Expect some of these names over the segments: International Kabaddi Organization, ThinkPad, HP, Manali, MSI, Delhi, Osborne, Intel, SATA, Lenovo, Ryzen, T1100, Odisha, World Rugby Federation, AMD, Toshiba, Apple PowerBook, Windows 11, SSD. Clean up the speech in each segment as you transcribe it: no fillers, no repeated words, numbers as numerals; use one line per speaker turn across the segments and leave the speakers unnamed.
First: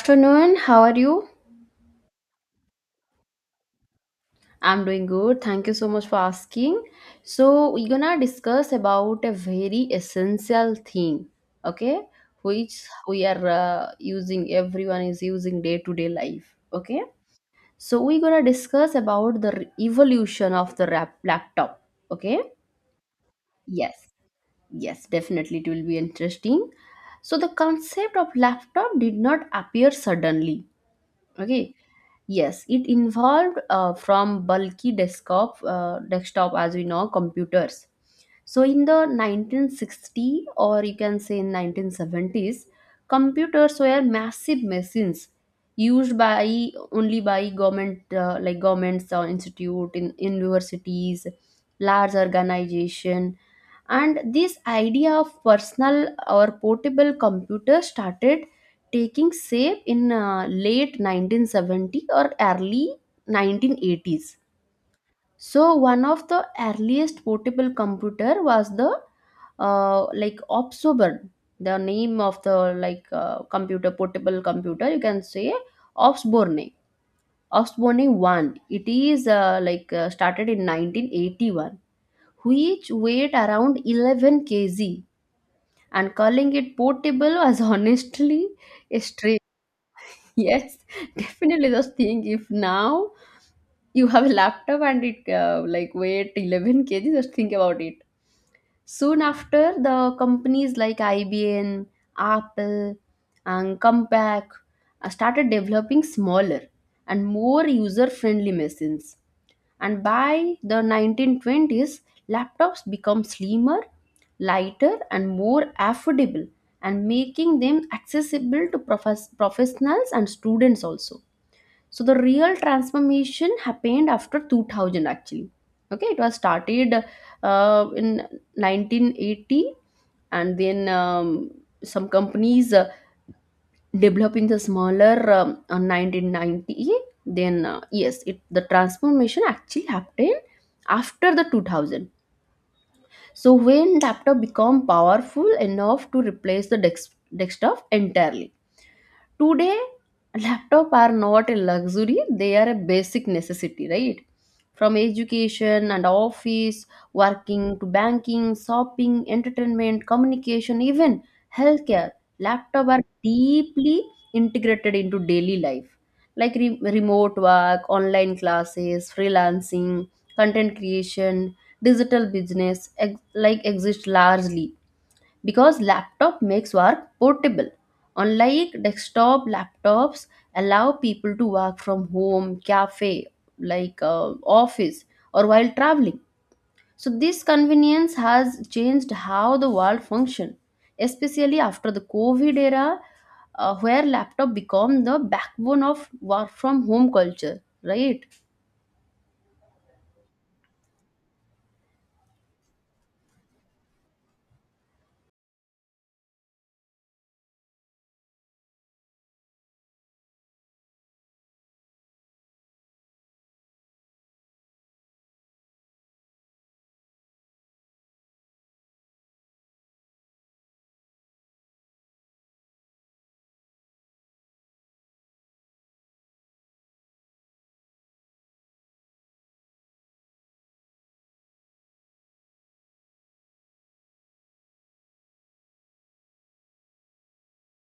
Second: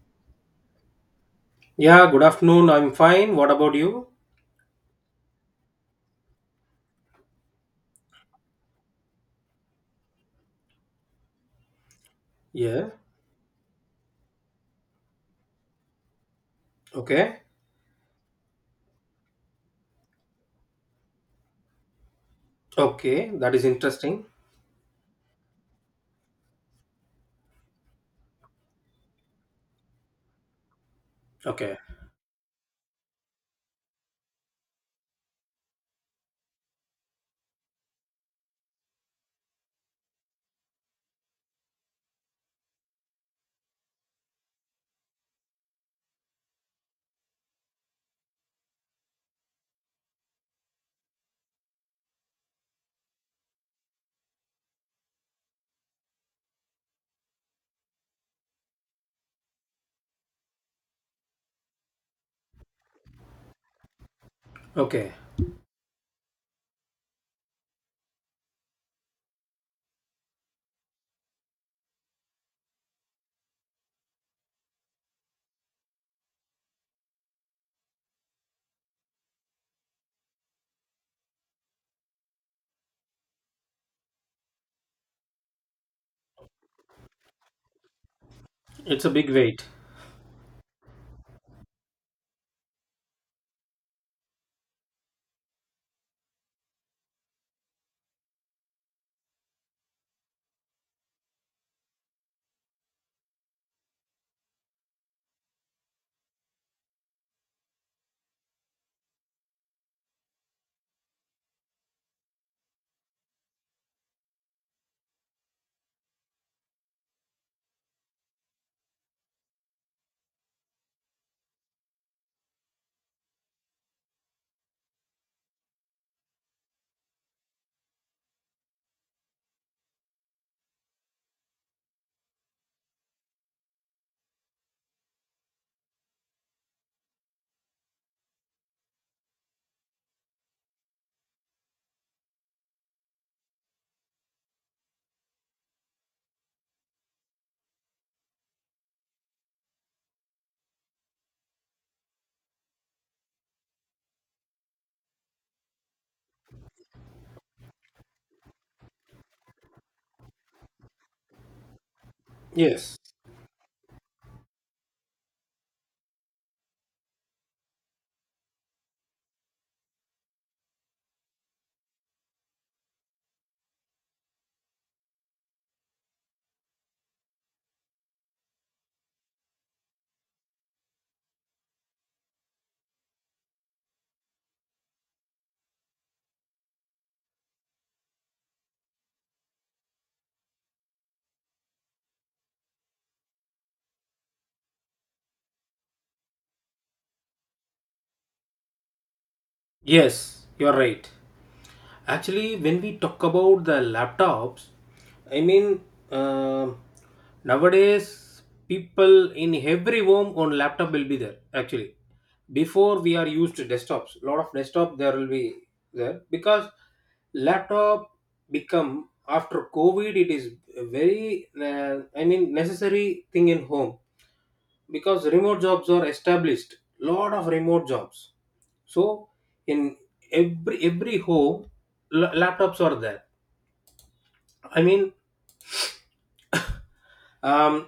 Afternoon, how are you?
Yeah, good afternoon. I'm fine. What about you?
I'm doing good, thank you so much for asking. So we're gonna discuss about a very essential thing, okay, which
Yeah.
we are using, everyone is using day to day life, okay.
Okay.
So we're gonna discuss about the evolution of the laptop, okay.
Okay. That is
Yes,
interesting.
yes, definitely it will be interesting. So the concept of laptop did not appear suddenly, okay.
Okay.
Yes, it involved from bulky desktop, desktop as we know, computers. So in the 1960 or you can say in 1970s, computers were massive machines used by only by government, like governments or institute in universities, large organization, and this idea of personal or portable computer started taking shape in late 1970 or early 1980s.
Okay.
So one of the earliest portable computer was the like Opsoburn, the name of the like computer portable computer, you can say Opsborne. Osborne one. It is like started in 1981, which weighed around 11 kg, and calling it portable was honestly a
It's a big
stretch.
weight.
Yes, definitely. Just think if now you have a laptop and it like weight 11 kg, just think about it. Soon after, the companies like IBM, Apple, and Compaq started developing smaller and more user-friendly machines. And by the 1920s, laptops become slimmer, lighter, and more affordable, and making them accessible to professionals and students also. So the real transformation happened after 2000 actually. Okay, it was started in 1980, and then some companies develop in the smaller 1990. Then yes, it the transformation actually happened after the 2000, so when laptop become powerful enough to replace the desktop entirely. Today, laptop are not a luxury, they are a basic necessity, right? From education and office, working to banking, shopping, entertainment, communication, even healthcare, laptop
Yes.
are deeply integrated into daily life, like remote work, online classes, freelancing, content creation, digital business like exist largely because laptop makes work portable. Unlike desktop, laptops allow people to work from home, cafe, like office, or while traveling. So this convenience has changed how the world function, especially after the covid era, where laptop become the backbone of work from home culture, right?
Yes. You're right. Actually, when we talk about the laptops, I mean, uh, nowadays people in every home on laptop will be there. Actually, before we are used to desktops, lot of desktop there will be there, because laptop become after COVID, it is a very I mean necessary thing in home, because remote jobs are established, lot of remote jobs. So in every home laptops are there. I mean, um,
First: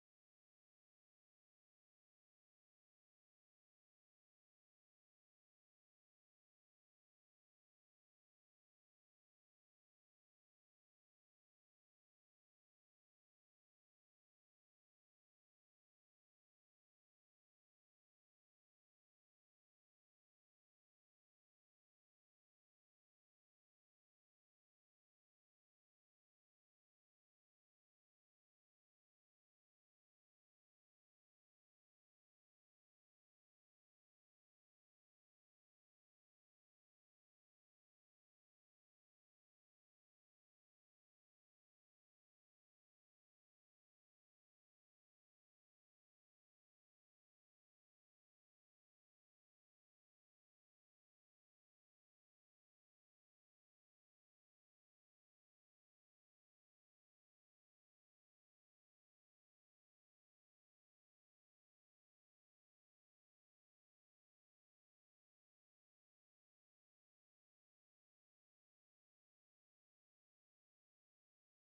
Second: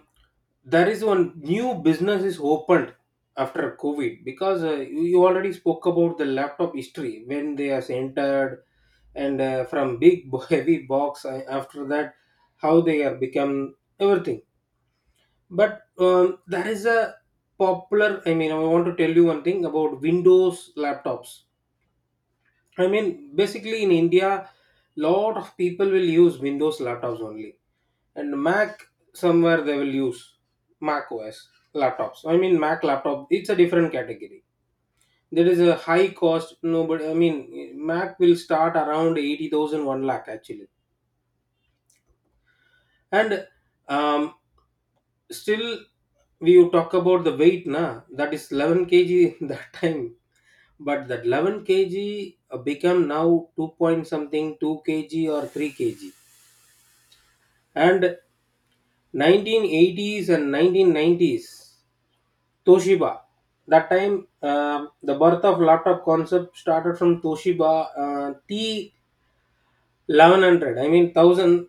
there is one new business is opened after COVID, because you already spoke about the laptop history when they are entered, and from big heavy box, after that how they are become everything. But there is a popular, I mean, I want to tell you one thing about Windows laptops. I mean, basically in India, lot of people will use Windows laptops only, and Mac somewhere they will use Mac OS laptops. I mean, Mac laptop, it's a different category. There is a high cost. Nobody, I mean, Mac will start around eighty thousand one lakh actually. And um, still, we will talk about the weight na, that is 11 kg that time. But that 11 kg, become now 2 point something, 2 kg or 3 kg. And 1980s and 1990s, Toshiba, that time, um the birth of laptop concept started from Toshiba, T 1100, I mean 1000,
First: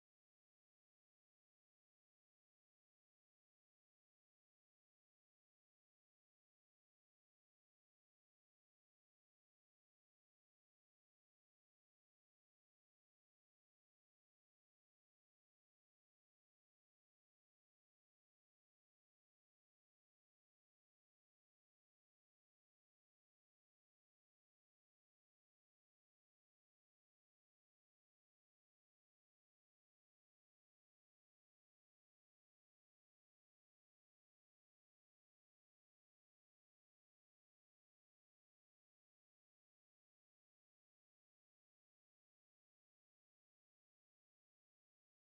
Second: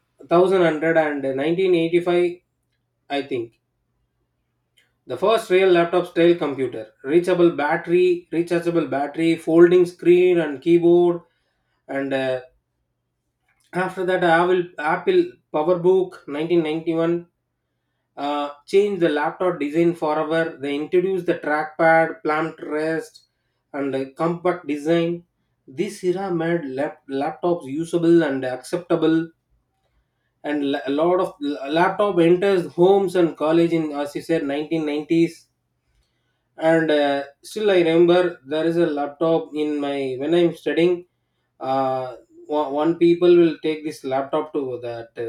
I think. The first real laptop style computer, rechargeable battery, folding screen and keyboard, and after that, Apple PowerBook 1991 changed the laptop design forever. They introduced the trackpad, plant rest, and compact design. This era made laptops usable and acceptable, and a lot of laptop enters homes and college, in, as you said, 1990s. And still I remember, there is a laptop in my when I'm studying. uh, one people will take this laptop to that,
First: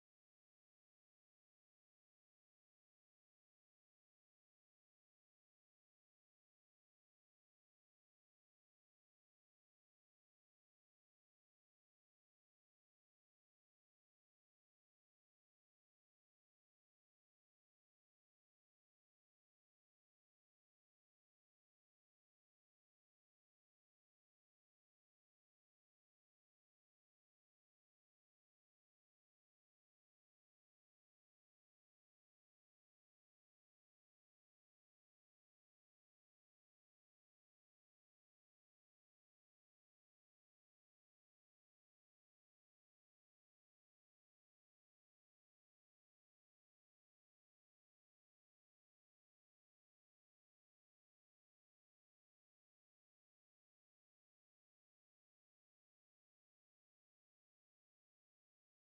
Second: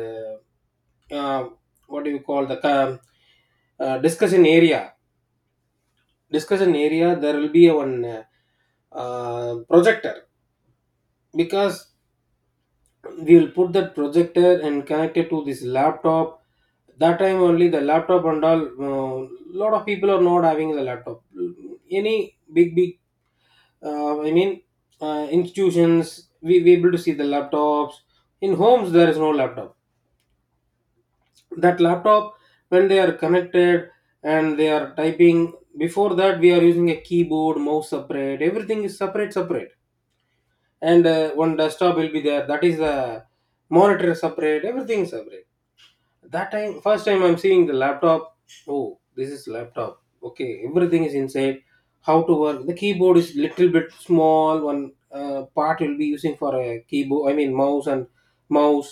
uh, uh, what do you call the discussion area. There will be a one projector, because we will put that projector and connect it to this laptop. That time only the laptop and all, lot of people are not having the laptop. Any big big I mean, institutions, we able to see the laptops. In homes, there is no laptop. That laptop, when they are connected and they are typing, before that we are using a keyboard, mouse separate. Everything is separate, separate. And one desktop will be there. That is the monitor separate. Everything separate. That time first time I'm seeing the laptop. Oh, this is laptop, okay, everything is inside. How to work, the keyboard is little bit small, one part will be using for a keyboard, I mean mouse, and mouse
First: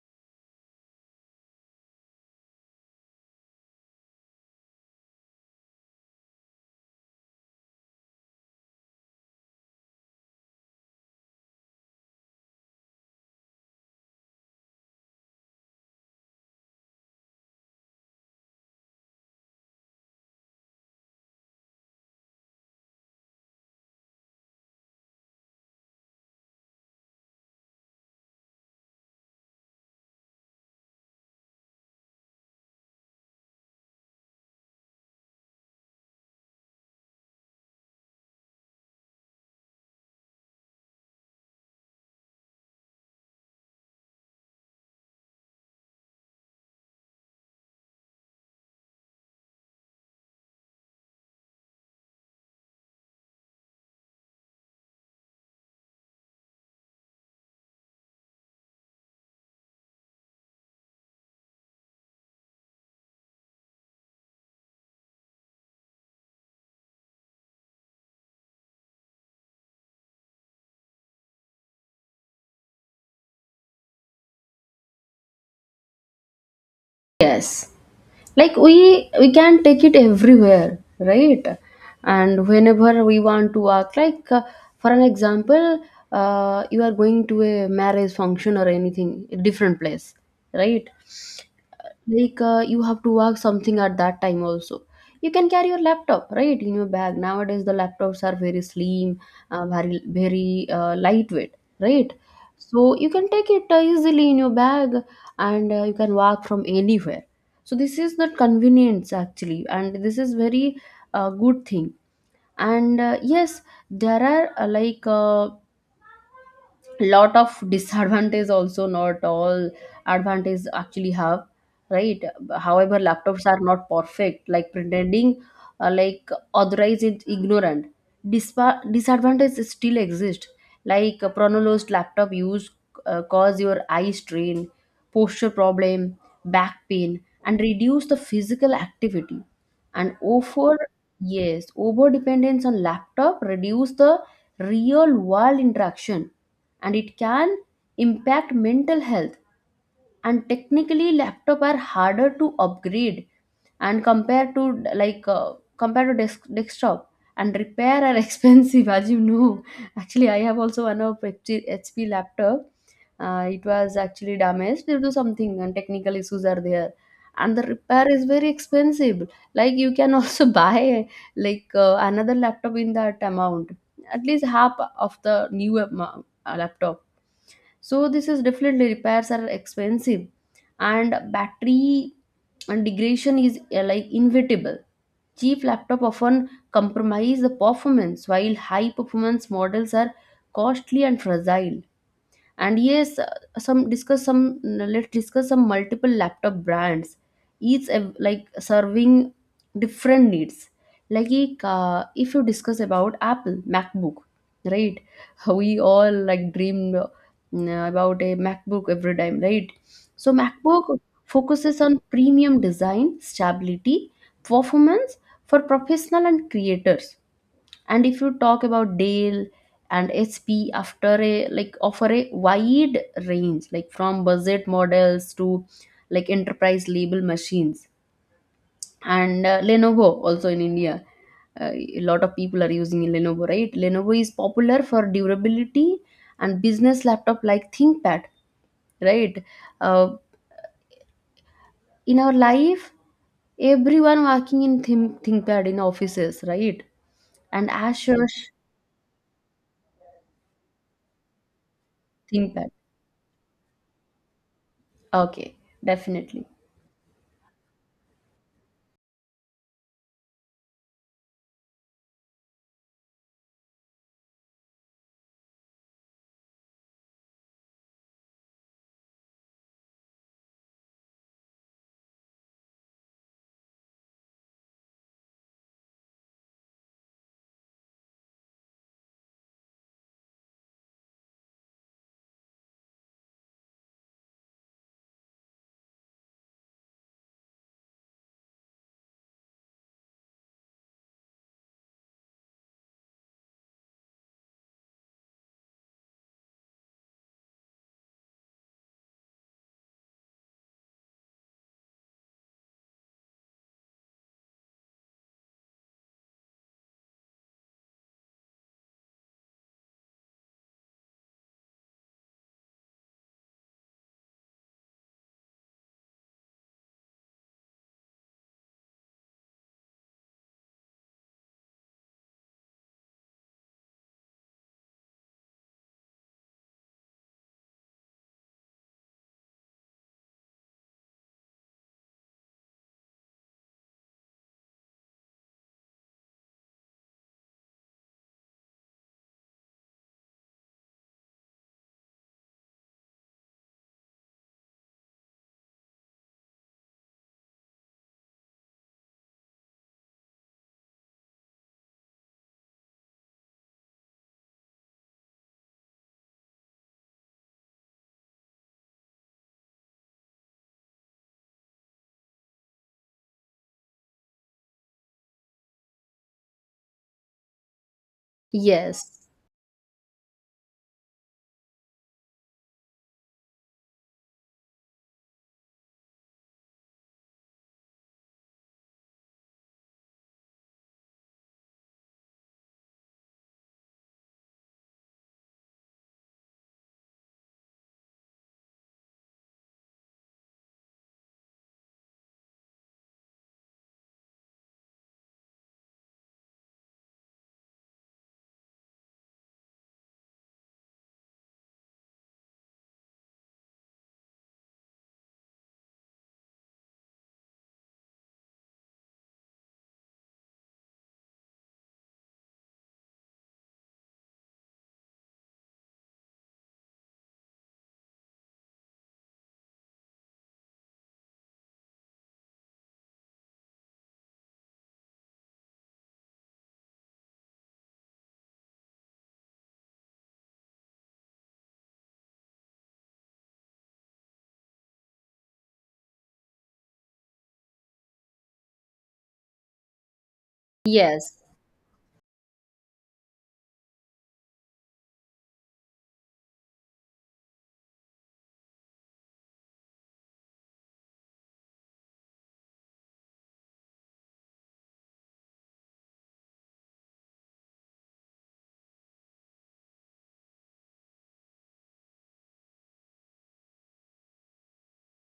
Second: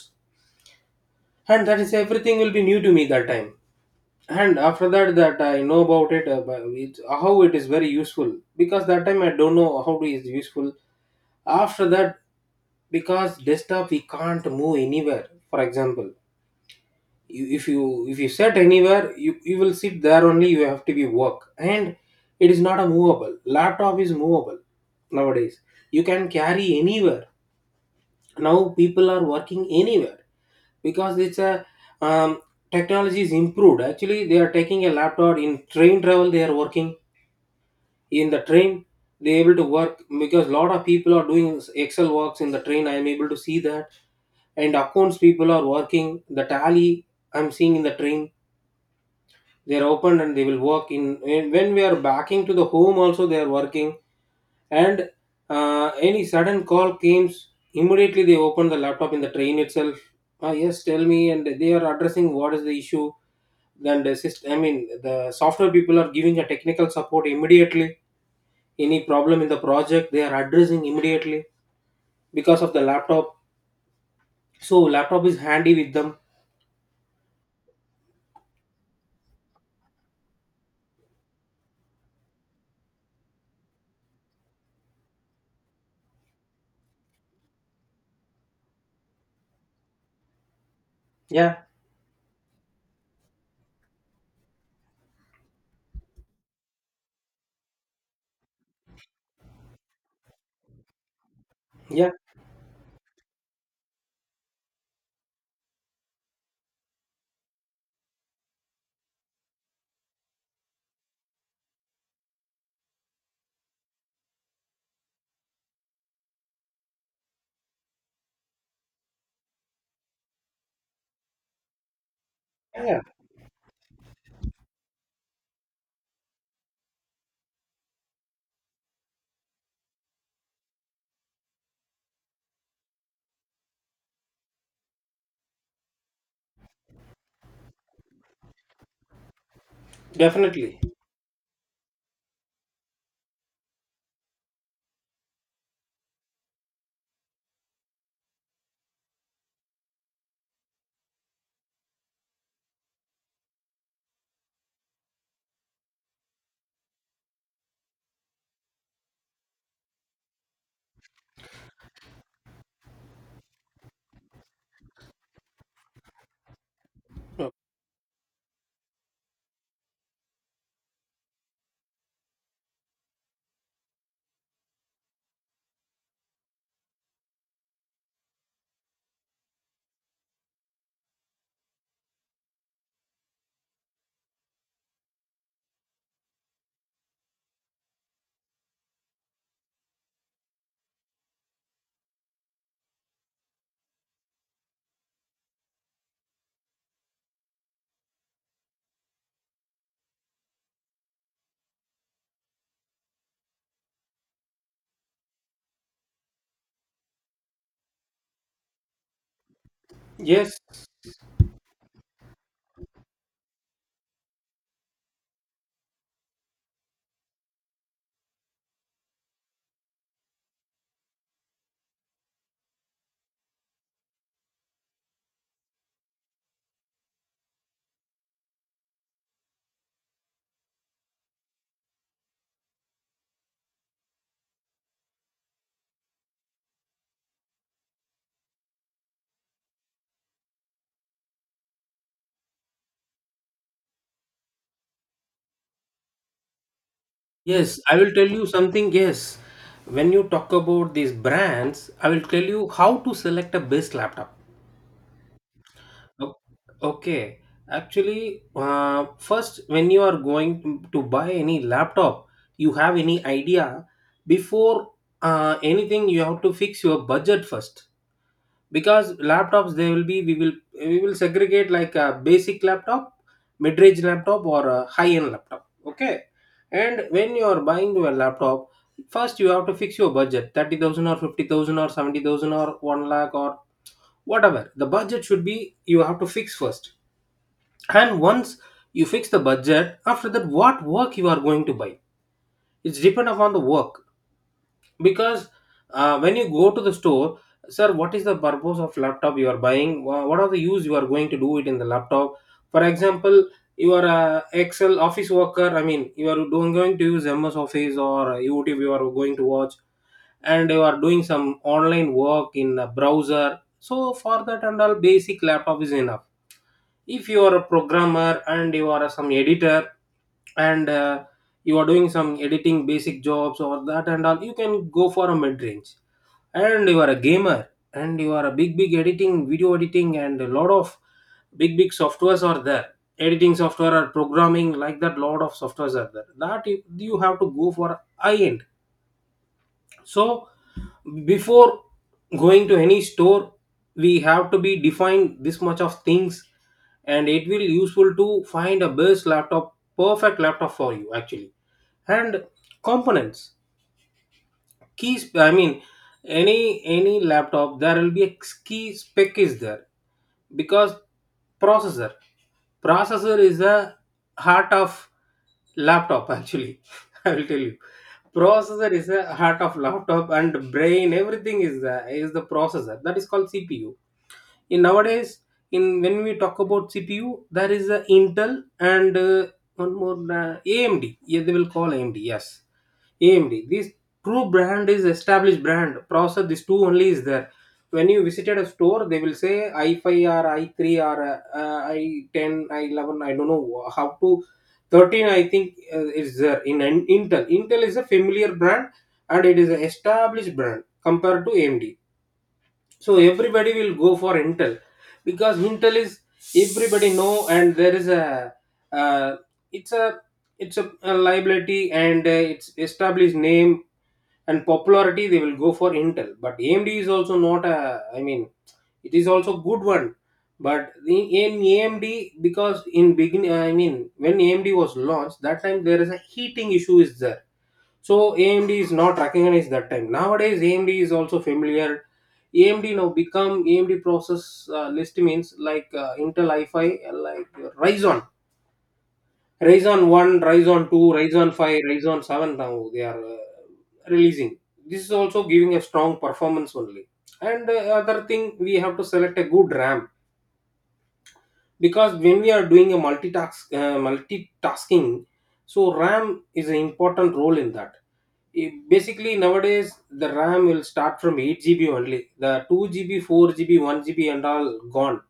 that is everything will be new to me that time. And after that, I know about it. But it's, how it is very useful, because that time I don't know how it is useful. After that, because desktop we can't move anywhere. For example, if you sit anywhere, you will sit there only, you have to be work. And it is not a movable, laptop is movable. Nowadays you can carry anywhere. Now people are working anywhere, because it's a um, technology is improved. Actually they are taking a laptop in train travel, they are working in the train, they able to work. Because a lot of people are doing excel works in the train, I am able to see that. And accounts people are working the tally, I'm seeing in the train. They are open and they will work in, when we are backing to the home also, they are working. And any sudden call came, immediately they open the laptop in the train itself. Ah, yes, tell me. And they are addressing what is the issue. Then the system, I mean the software people, are giving a technical support immediately. Any problem in the project they are addressing immediately, because of the laptop. So laptop is handy with them.
Yes, like we can take it everywhere, right? And whenever we want to act like for an example, you are going to a marriage function or anything, a different place, right?
Yeah,
Like you have to work something at that time also, you can carry your laptop right in your bag. Nowadays the laptops are very slim, very very, lightweight,
yeah,
right? So you can take it easily in your bag, and you can work from anywhere. So this is not convenience actually, and this is very good thing. And yes, there are like lot of disadvantage also, not all advantage actually have, right? However,
yeah,
laptops are not perfect, like pretending like otherwise it's ignorant. Disadvantage still exist, like a pronounced laptop use cause your eye strain, posture problem, back pain, and reduce the physical activity and over
definitely.
yes over dependence on laptop reduce the real world interaction, and it can impact mental health. And technically laptop are harder to upgrade and compared to like compared to desktop, and repair are expensive, as you know. Actually, I have also one of HP laptop. It was actually damaged due to something and technical issues are there, and the repair is very expensive. Like you can also buy like another laptop in that amount, at least half of the new laptop. So this is definitely, repairs are expensive, and battery and degradation is like inevitable. Cheap laptop often compromise the performance while high performance models are costly and fragile. And yes, some discuss some let's discuss some multiple laptop brands, each like serving different needs. Like if you discuss about Apple MacBook, right? We all like dream about a MacBook every time, right? So
Yes.
MacBook focuses on premium design, stability, performance for professional and creators. And if you talk about Dale and HP, after a like offer a wide range like from budget models to like enterprise label machines. And Lenovo also in India, a lot of people are using Lenovo, right? Lenovo is popular for durability and business laptop like ThinkPad, right? Uh, in our life, everyone working in thinkpad in offices, right? And
Yes, I will tell
Asus
you something. Yes, when you talk about these brands, I will tell you
thinkpad.
how to select a best laptop.
Okay,
O-
definitely.
Okay, actually, first, when you are going to buy any laptop, you have any idea, before anything, you have to fix your budget first. Because laptops, they will be we will segregate like a basic laptop, mid-range laptop or a high-end laptop, okay? And when you are buying a laptop, first you have to fix your budget, 30,000 or 50,000 or 70,000 or 1 lakh, or whatever the budget should be, you have to fix first. And once you fix the budget, after that, what work you are going to buy, it's depend upon the work. Because when you go to the store, sir, what is the purpose of laptop you are buying? What are the use you are going to do it in the laptop? For example, you are a excel office worker, I mean you are doing, going to use MS Office or YouTube you are going to watch, and you are doing some online work in a browser, so for that and all, basic laptop is enough. If you are a programmer and you are some editor, and you are doing some editing basic jobs or that and all, you can go for a mid range. And you are a gamer and you are a big big editing, video editing, and a lot of big big softwares are there, editing software or programming like that, lot of softwares are there, that you have to go for high end. So before going to any store, we have to be defined this much of things, and it will useful to find a best laptop, perfect laptop for you actually. And components, I mean, any any laptop there will be a key spec is there. Because processor processor is the heart of laptop actually. I will tell you, processor is the
Yes,
heart of laptop, and brain, everything is the, is the processor. That is called CPU. In nowadays, in when we talk about CPU, there is a Intel, and one more AMD. Yeah, they will call AMD, yes, AMD. This true brand is established brand processor, these two only is there. When you visited a store, they will say i5 or i3, or i10 i11 I 11. I don't know how to, 13, I think, is there in, Intel. Is a familiar brand and it is an established brand compared to AMD. So everybody will go for Intel, because Intel is, everybody know, and there is a uh, it's a it's a liability, and it's established name and popularity, they will go for Intel. But AMD is also not a, I mean, it is also good one. But the in AMD, because in begin, I mean, when AMD was launched, that time there is a heating issue is there. So AMD is not recognized that time, nowadays AMD is also familiar. AMD now become AMD process, list means like Intel i5, like Ryzen, Ryzen 1, Ryzen 2,
yes,
Ryzen 5, Ryzen 7, now they are releasing. This is also giving a strong performance only. And other thing, we have to select a good RAM. Because when we are doing a multitasking, so RAM is an important role in that. Basically nowadays the RAM will start from 8 GB only. The 2 GB, 4 GB, 1 GB and all gone.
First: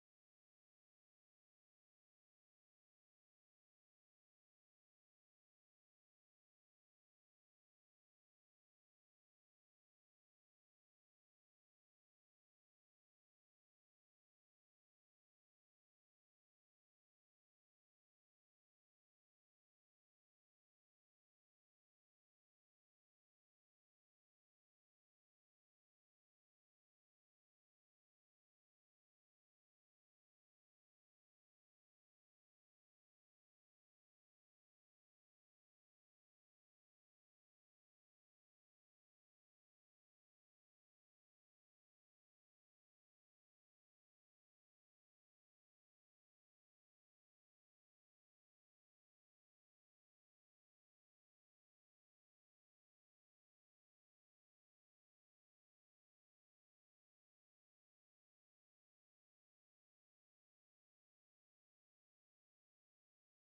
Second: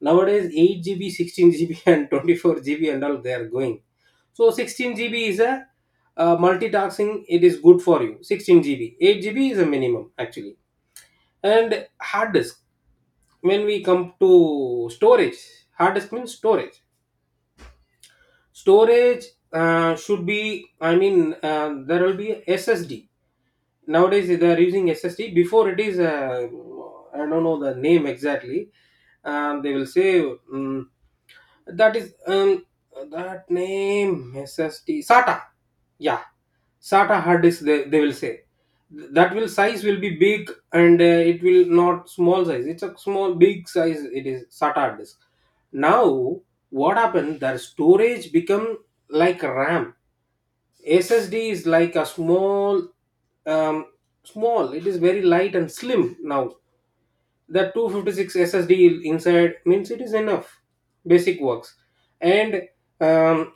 Nowadays 8 GB, 16 GB and 24 GB and all they are going. So 16 GB is a, multitasking, it is good for you. 16 GB, 8 GB is a minimum actually. And hard disk, when we come to storage, hard disk means storage, storage should be, I mean, there will be SSD. Nowadays they are using SSD, before it is, I don't know the name exactly. They will say, mm that is, that name, SST SATA. Yeah, SATA hard disk. They will say that will size will be big, and it will not small size. It's a small big size. It is SATA hard disk. Now what happened? Their storage become like RAM. SSD is like a small, um small. It is very light and slim now. That 256 SSD inside means it is enough basic works. And um,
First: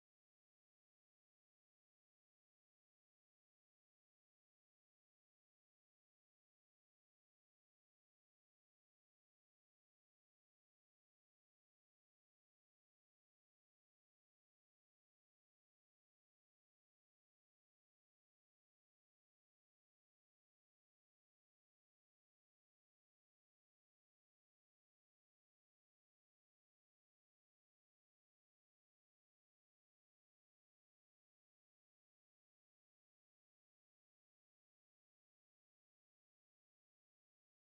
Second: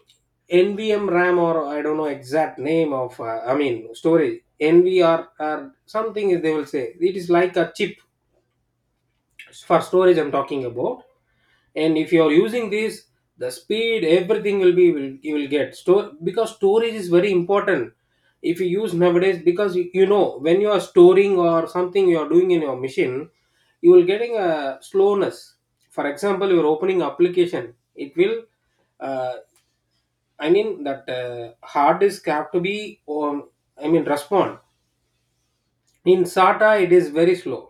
NVM RAM, or I don't know exact name of I mean storage NVR or something is, they will say it is like a chip for storage I'm talking about. And if you are using this, the speed everything will be you will get store, because storage is very important if you use nowadays. Because you know when you are storing or something you are doing in your machine, you will getting a slowness. For example, you are opening application, it will uh, I mean that hard disk have to be I mean respond. In sata it is very slow,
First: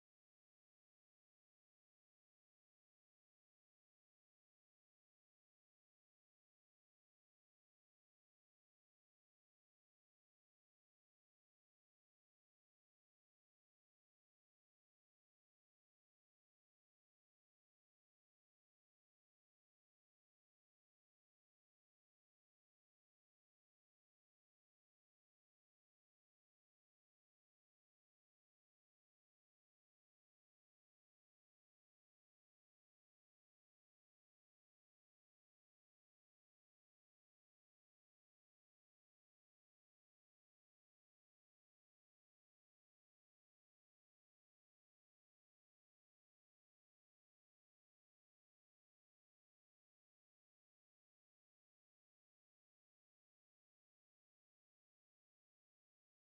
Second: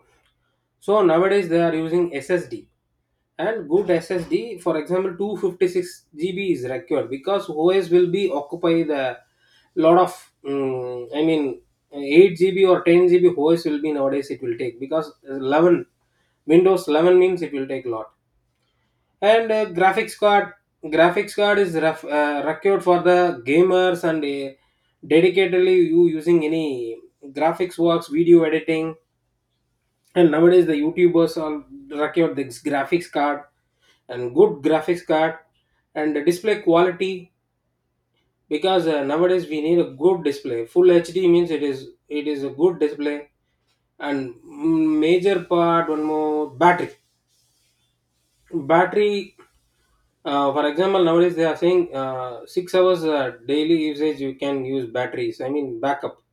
so nowadays they are using ssd. And good SSD, for example, 256 GB is required, because OS will be occupy the lot of, I mean, 8 GB or 10 GB OS will be nowadays, it will take. Because 11 Windows 11 means it will take lot. And graphics card, required for the gamers, and dedicatedly you using any graphics works, video editing. And nowadays the youtubers are rocking out this graphics card, and good graphics card, and the display quality. Because nowadays we need a good display, full hd means it is a good display. And major part one more, battery. Battery, for example, nowadays they are saying 6 hours daily usage you can use batteries, I mean backup.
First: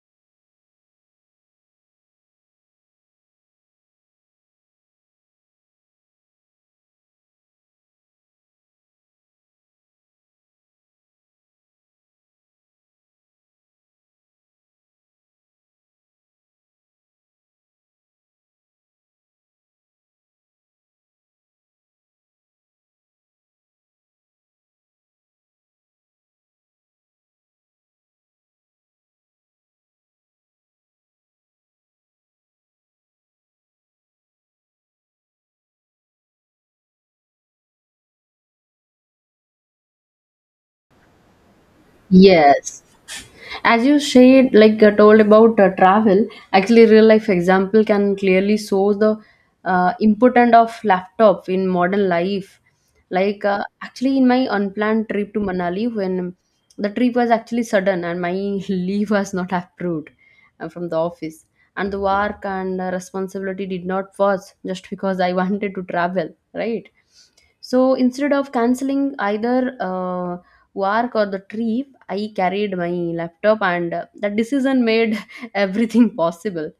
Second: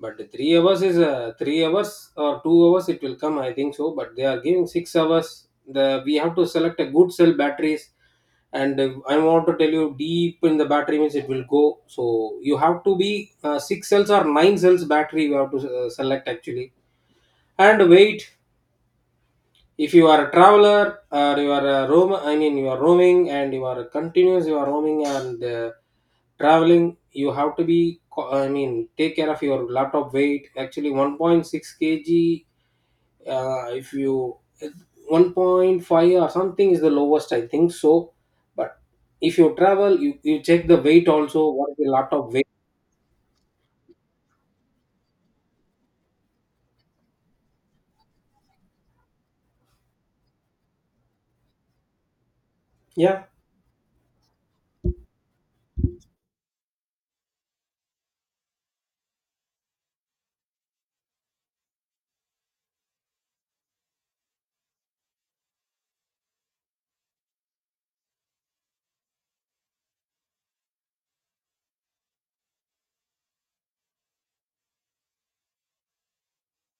But the 3 hours is 3 hours or 2 hours, it will come, I think so. But they are giving 6 hours. The we have to select a good cell batteries. And I want to tell you, deep in the battery means it will go. So you have to be six cells or nine cells battery, you have to select actually. And wait. If you are a traveler, or you are a roam, I mean you are roaming and you are continuous, you are roaming and. Traveling, you have to be I mean take care of your laptop weight actually 1.6 kg. If you 1.5 or something is the lowest, I think so. But if you travel, you check the weight also, what is the laptop weight.
yes. As you said like told about travel, actually real life example can clearly show the importance of laptop in modern life.
Yeah.
Like actually, in my unplanned trip to Manali, when the trip was actually sudden and my leave was not approved from the office, and the work and responsibility did not pause just because I wanted to travel, right? So instead of canceling either work or the trip, I carried my laptop, and that decision made everything possible.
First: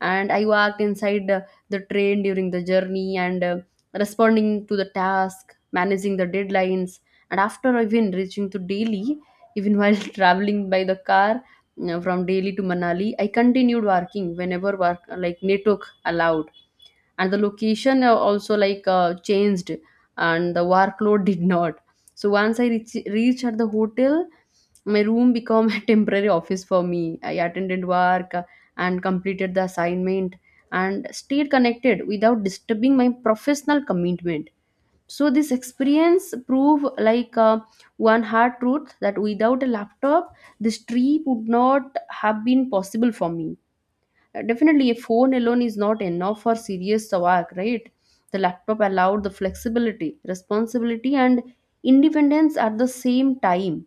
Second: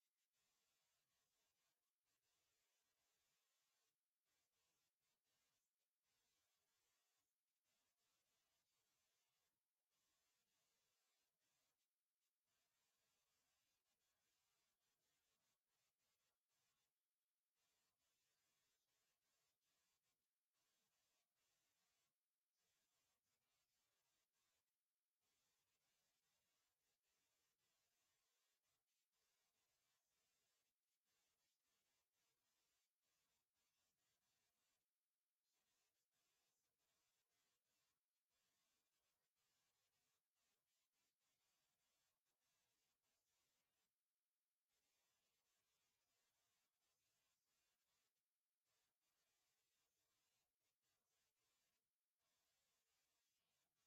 And I walked inside the train during the journey and responding to the task, managing the deadlines, and after even reaching to Delhi, even while traveling by the car from Delhi to Manali, I continued working whenever work like network allowed, and the location also like changed, and the workload did not. So once I reached at the hotel, my room became a temporary office for me. I attended work and completed the assignment and stayed connected without disturbing my professional commitment. So this experience proved like one hard truth that without a laptop, this trip would not have been possible for me. Definitely, a phone alone is not enough for serious work, right? The laptop allowed the flexibility, responsibility, and independence at the same time.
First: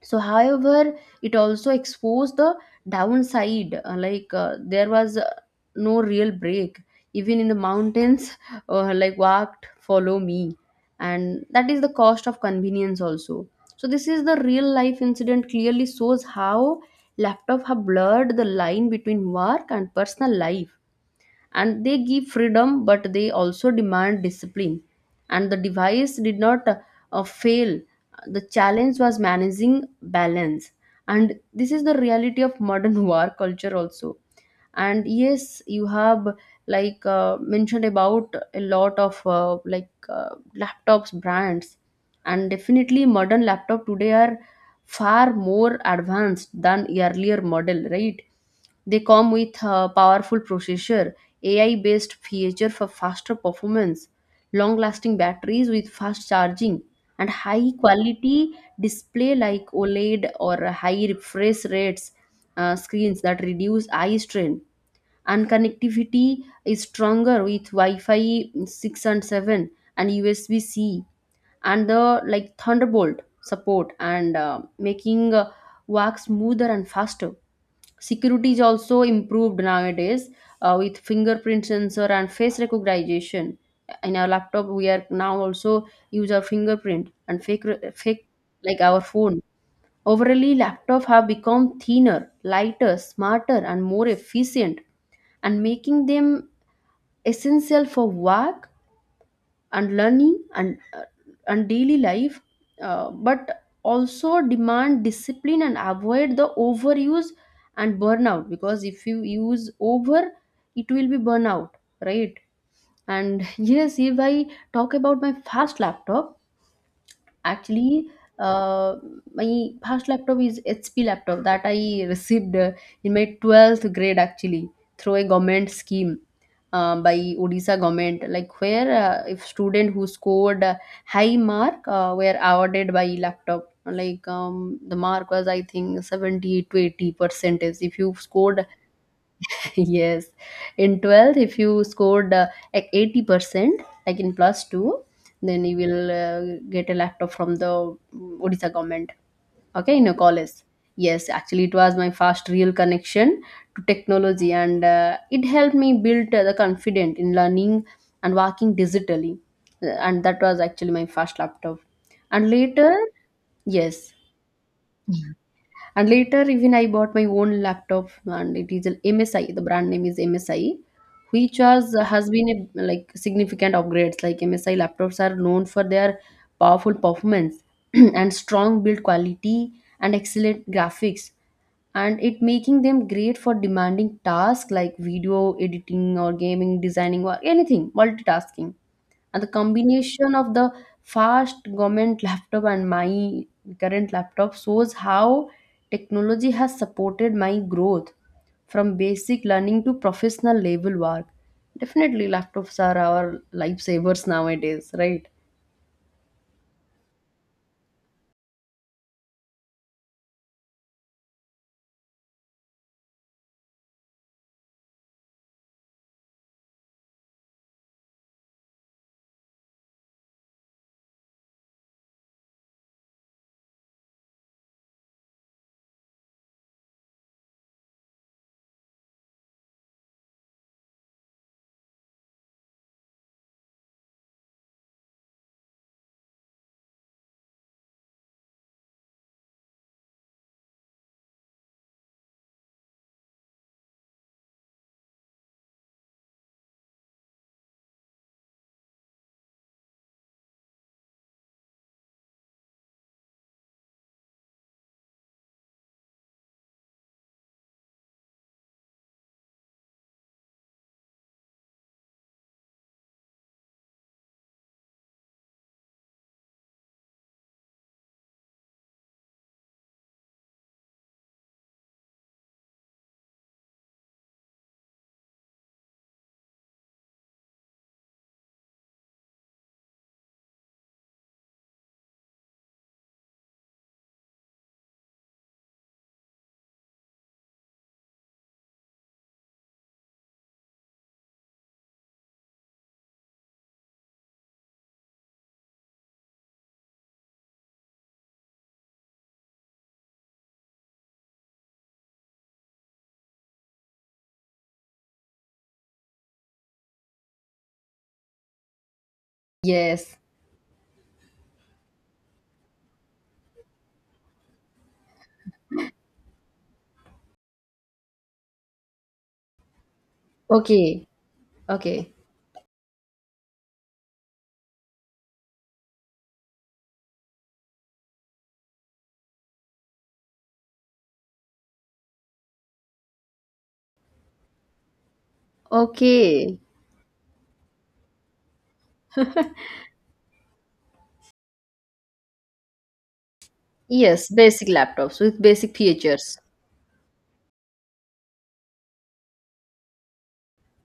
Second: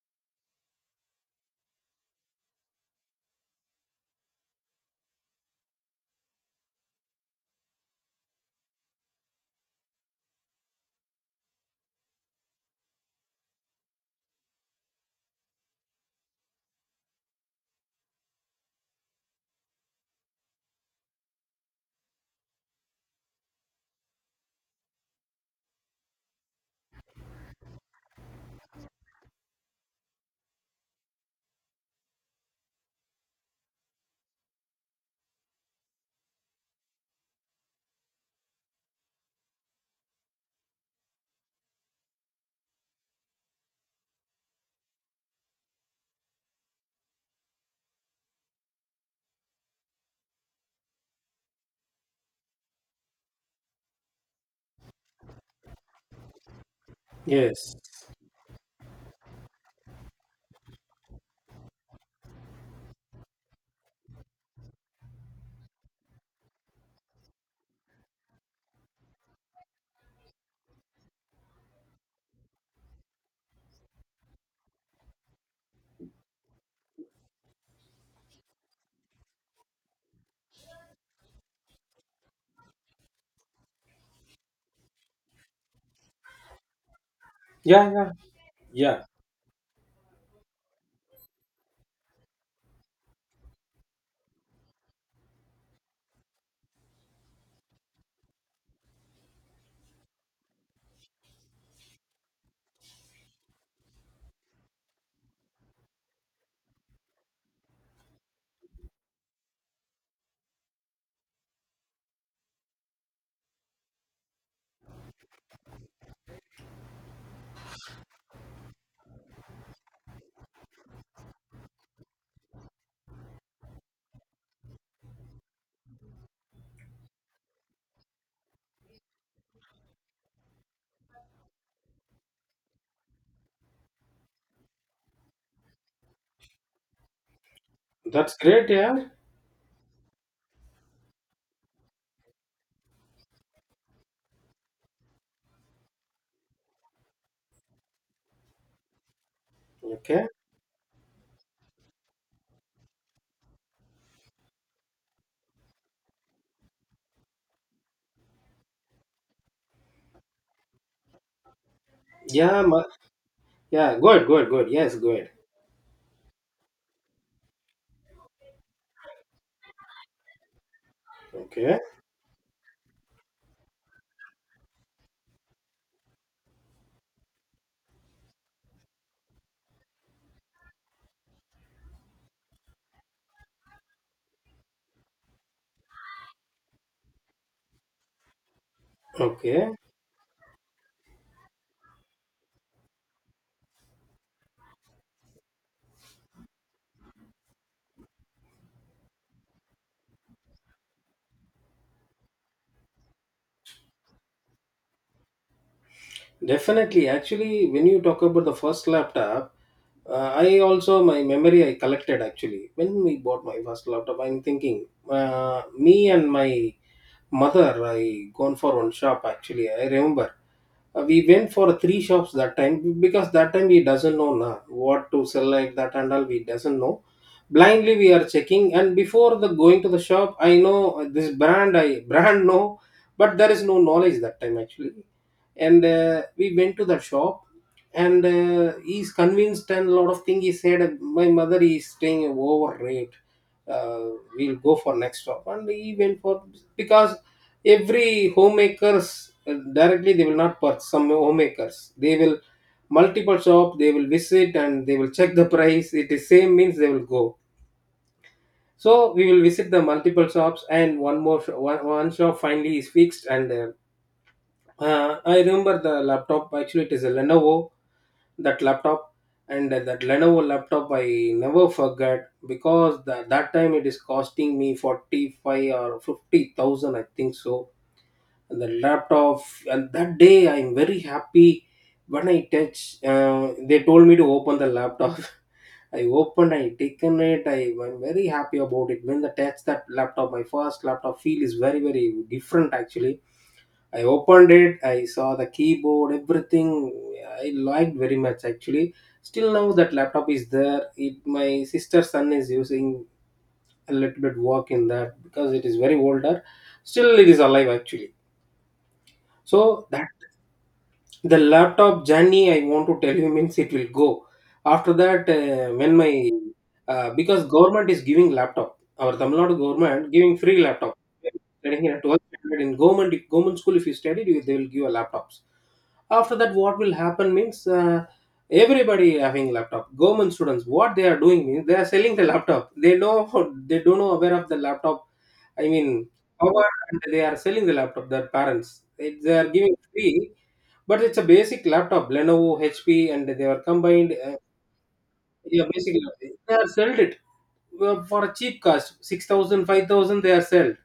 So however, it also exposed the downside, like there was no real break even in the mountains, like walked follow me, and that is the cost of convenience also. So this is the real life incident clearly shows how laptop have blurred the line between work and personal life, and they give freedom but they also demand discipline, and the device did not fail. The challenge was managing balance, and this is the reality of modern war culture also. And yes, you have like mentioned about a lot of like laptops brands, and definitely modern laptop today are far more advanced than earlier model, right? They come with a powerful processor, ai based feature for faster performance, long lasting batteries with fast charging, and high
Yes.
quality display like oled or high refresh rates screens that reduce eye strain, and connectivity is stronger with Wi-Fi 6 and 7, and USB-C and the like Thunderbolt support, and making work smoother and faster. Security is also improved nowadays, with fingerprint sensor and face recognition. In our laptop, we are now also use our fingerprint and
Yeah, yeah,
fake like our
yeah.
phone. Overall, laptops have become thinner, lighter, smarter, and more efficient, and making them essential for work and learning and and daily life. But also demand discipline and avoid the overuse and burnout, because if you use over, it will be burnout, right? And yes, if I talk about my first laptop, actually, uh, my past laptop is HP laptop that I received in my 12th grade actually through a government scheme by Odisha government, like where if student who scored high mark were awarded by laptop, like the mark was I think 70 to 80 percentage if you
That's
scored.
great, yeah.
Yes, in 12th, if you scored like 80%, like in plus 2, then you will get a laptop from the Odisha government, okay, in your
Okay.
college. Yes, actually, it was my first real connection to technology, and it helped me build the confidence in learning and working digitally. And that was actually my first laptop. And
Yeah,
later,
yeah,
yes,
good, good, good, yes, good.
and later, even I bought my own laptop, and it is an MSI. The brand name is MSI, which
Okay.
has been a like significant upgrades. Like MSI laptops are known for their powerful performance and strong build quality and excellent graphics, and it making them great for demanding tasks like video editing or gaming, designing, or anything multitasking. And the
Okay.
combination of the fast government laptop and my current laptop shows how technology has supported my growth from basic learning to professional level work. Definitely laptops are our lifesavers nowadays, right?
Definitely. Actually, when you talk about the first laptop, I also my memory I collected actually when we bought my first laptop. I'm thinking, me and my mother, I gone for one shop actually. I remember. We went for three shops that time, because that time we doesn't know na, what to sell like that, and all we doesn't know, blindly we are checking. And before the going to the shop, I know this brand, I brand know. But there is no knowledge that time actually. And we went to the shop. And he's convinced, and a lot of thing he said, my mother is staying overrate. uh, we'll go for next shop. And he went for, because every homemakers directly they will not purchase. Some homemakers they will multiple shop they will visit, and they will check the price, it is same means they will go. So we will visit the multiple shops. And one shop finally is fixed. And I remember the laptop actually, it is a Lenovo, that laptop. And that Lenovo laptop I never forgot, because that time it is costing me 45 or 50,000 I think so. And the laptop, and that day I'm very happy. When I touch, they told me to open the laptop. I opened, I taken it, I'm very happy about it. When I touch that laptop, my first laptop feel is very very different actually. I opened it, I saw the keyboard, everything. I liked very much actually. Still now that laptop is there, it my sister's son is using a little bit work in that, because it is very older. Still it is alive actually. So that.
Yes.
The laptop journey, I want to tell you, means it will go. After that, when my because government is giving laptop, our Tamil Nadu government giving free laptop.
Okay.
Studying in a
Okay,
12th standard in government school, if you studied, they will give a laptops. After that, what will happen means everybody having laptop. Government students, what they are doing means, they are selling the laptop. They know, they don't know aware of the laptop. I mean,
okay.
power, and they are selling the laptop. Their parents they are giving free. But it's a basic laptop, Lenovo, HP, and they were combined.
Yes, basic laptops with
Yeah,
basic
basically,
features.
they are sold it for a cheap cost, 6,000, 5,000, they are sold.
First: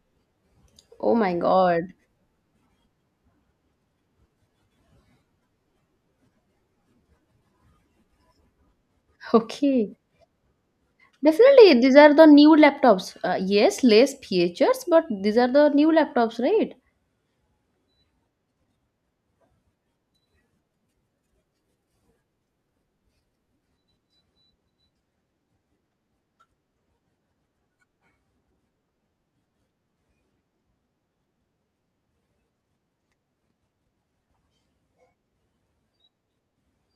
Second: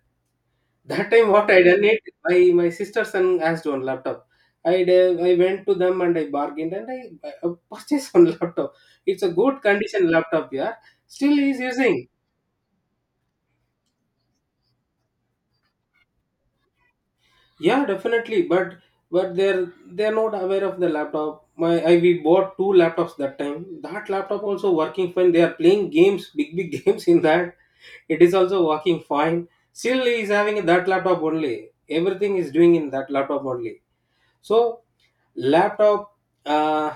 That
Oh
time
my
what I
god.
done it, my sister son asked one laptop. I went to them, and I bargained, and I purchased one laptop. It's a good
Okay.
condition laptop, yeah. Still he's
Definitely, these
using.
are the new laptops. Yes, less features, but these are the new laptops, right?
Yeah, definitely. But they're not aware of the laptop. My I we bought two laptops that time. That laptop also working fine. They are playing games, big big games in that. It is also working fine. Still he is having that laptop only. Everything is doing in that laptop only. So laptop, uh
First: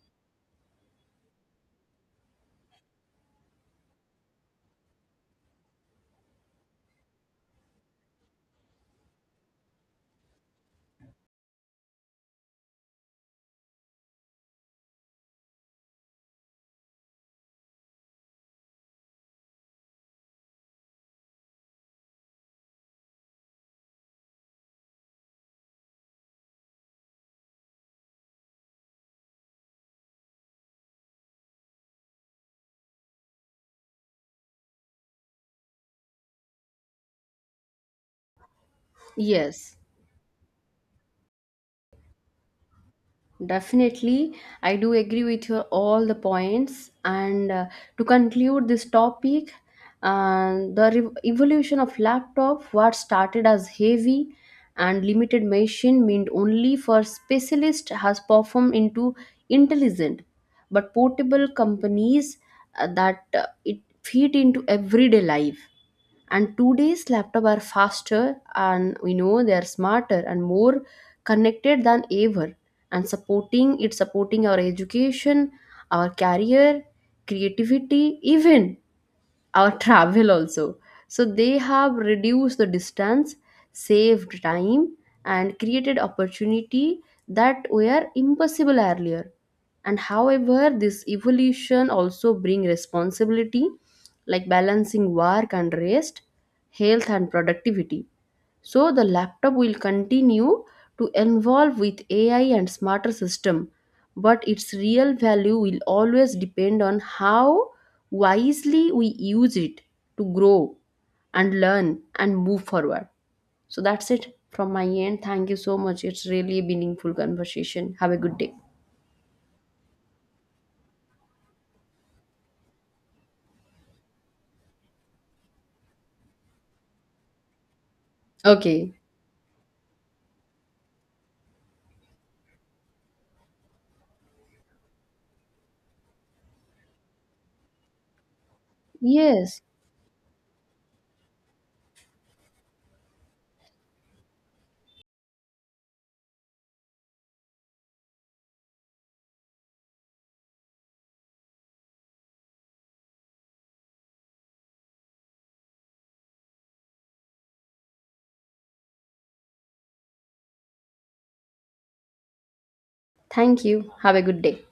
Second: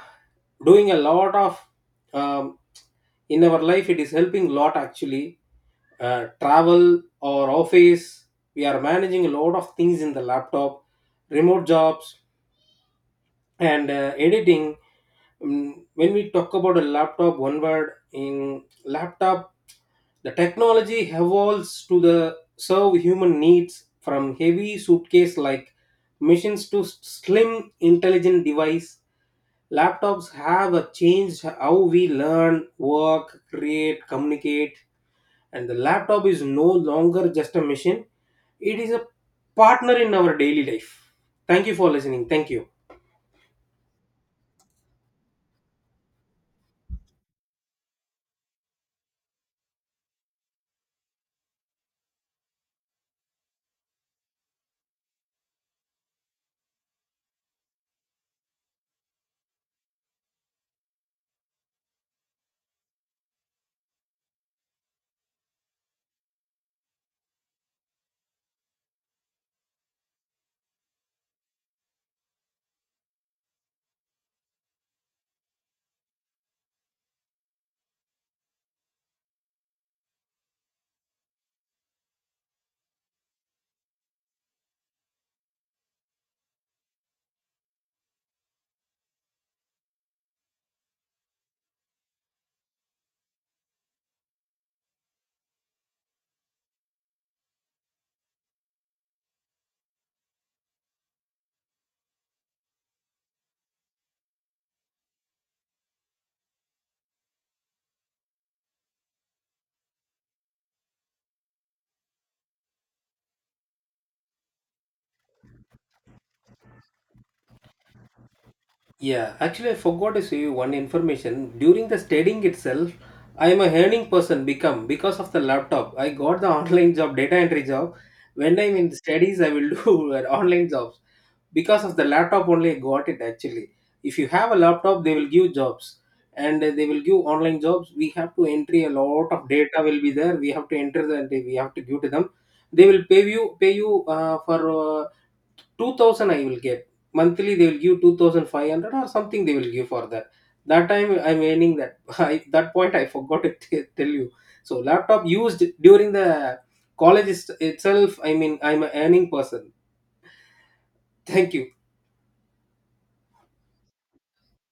doing a lot of um, in our life, it is helping lot actually. Travel or office, we are managing a lot of things in the laptop, remote jobs, and editing. When we talk about a laptop, one word in laptop, the technology evolves to the serve human needs. From heavy suitcase like machines to slim intelligent device, laptops have a changed how we learn, work, create, communicate. And the laptop is no longer just a machine, it is a
Yes,
partner in our daily life. Thank you for listening, thank you.
definitely. I do agree with your all the points. And to conclude this topic, uh, the evolution of laptop, what started as heavy and limited machine meant only for specialists, has performed into intelligent, but portable companies that it fit into everyday life, and today's laptop are faster and we know they are smarter and more connected than ever, and supporting our education, our career, creativity, even our travel also. So they have reduced the distance, saved time, and created opportunity that were impossible earlier. And however, this evolution also bring responsibility, like balancing work and rest, health and productivity. So the laptop will continue to evolve with AI and smarter system but its real value will always depend on how wisely we use it to grow and learn and move forward. So that's it from my end. Thank you so much. It's really a meaningful conversation. Have a good day.
Yeah, actually, I forgot to say you one information. During the studying itself, I am a earning person become because of the laptop. I got the online job, data entry job. When I'm in
Okay.
studies, I will do online jobs because of the laptop only. I got it actually. If you have a laptop, they will give jobs, and they will give online jobs. We have to entry a lot of
Yes.
data will be there. We have to enter the we have to give to them. They will pay you for 2,000 I will get. Monthly they will give 2,500 or something they will give for that. That time I'm earning that. That point I forgot to tell you. So laptop used during the college itself, I mean, I'm a earning person. Thank you.
Thank you. Have a good day.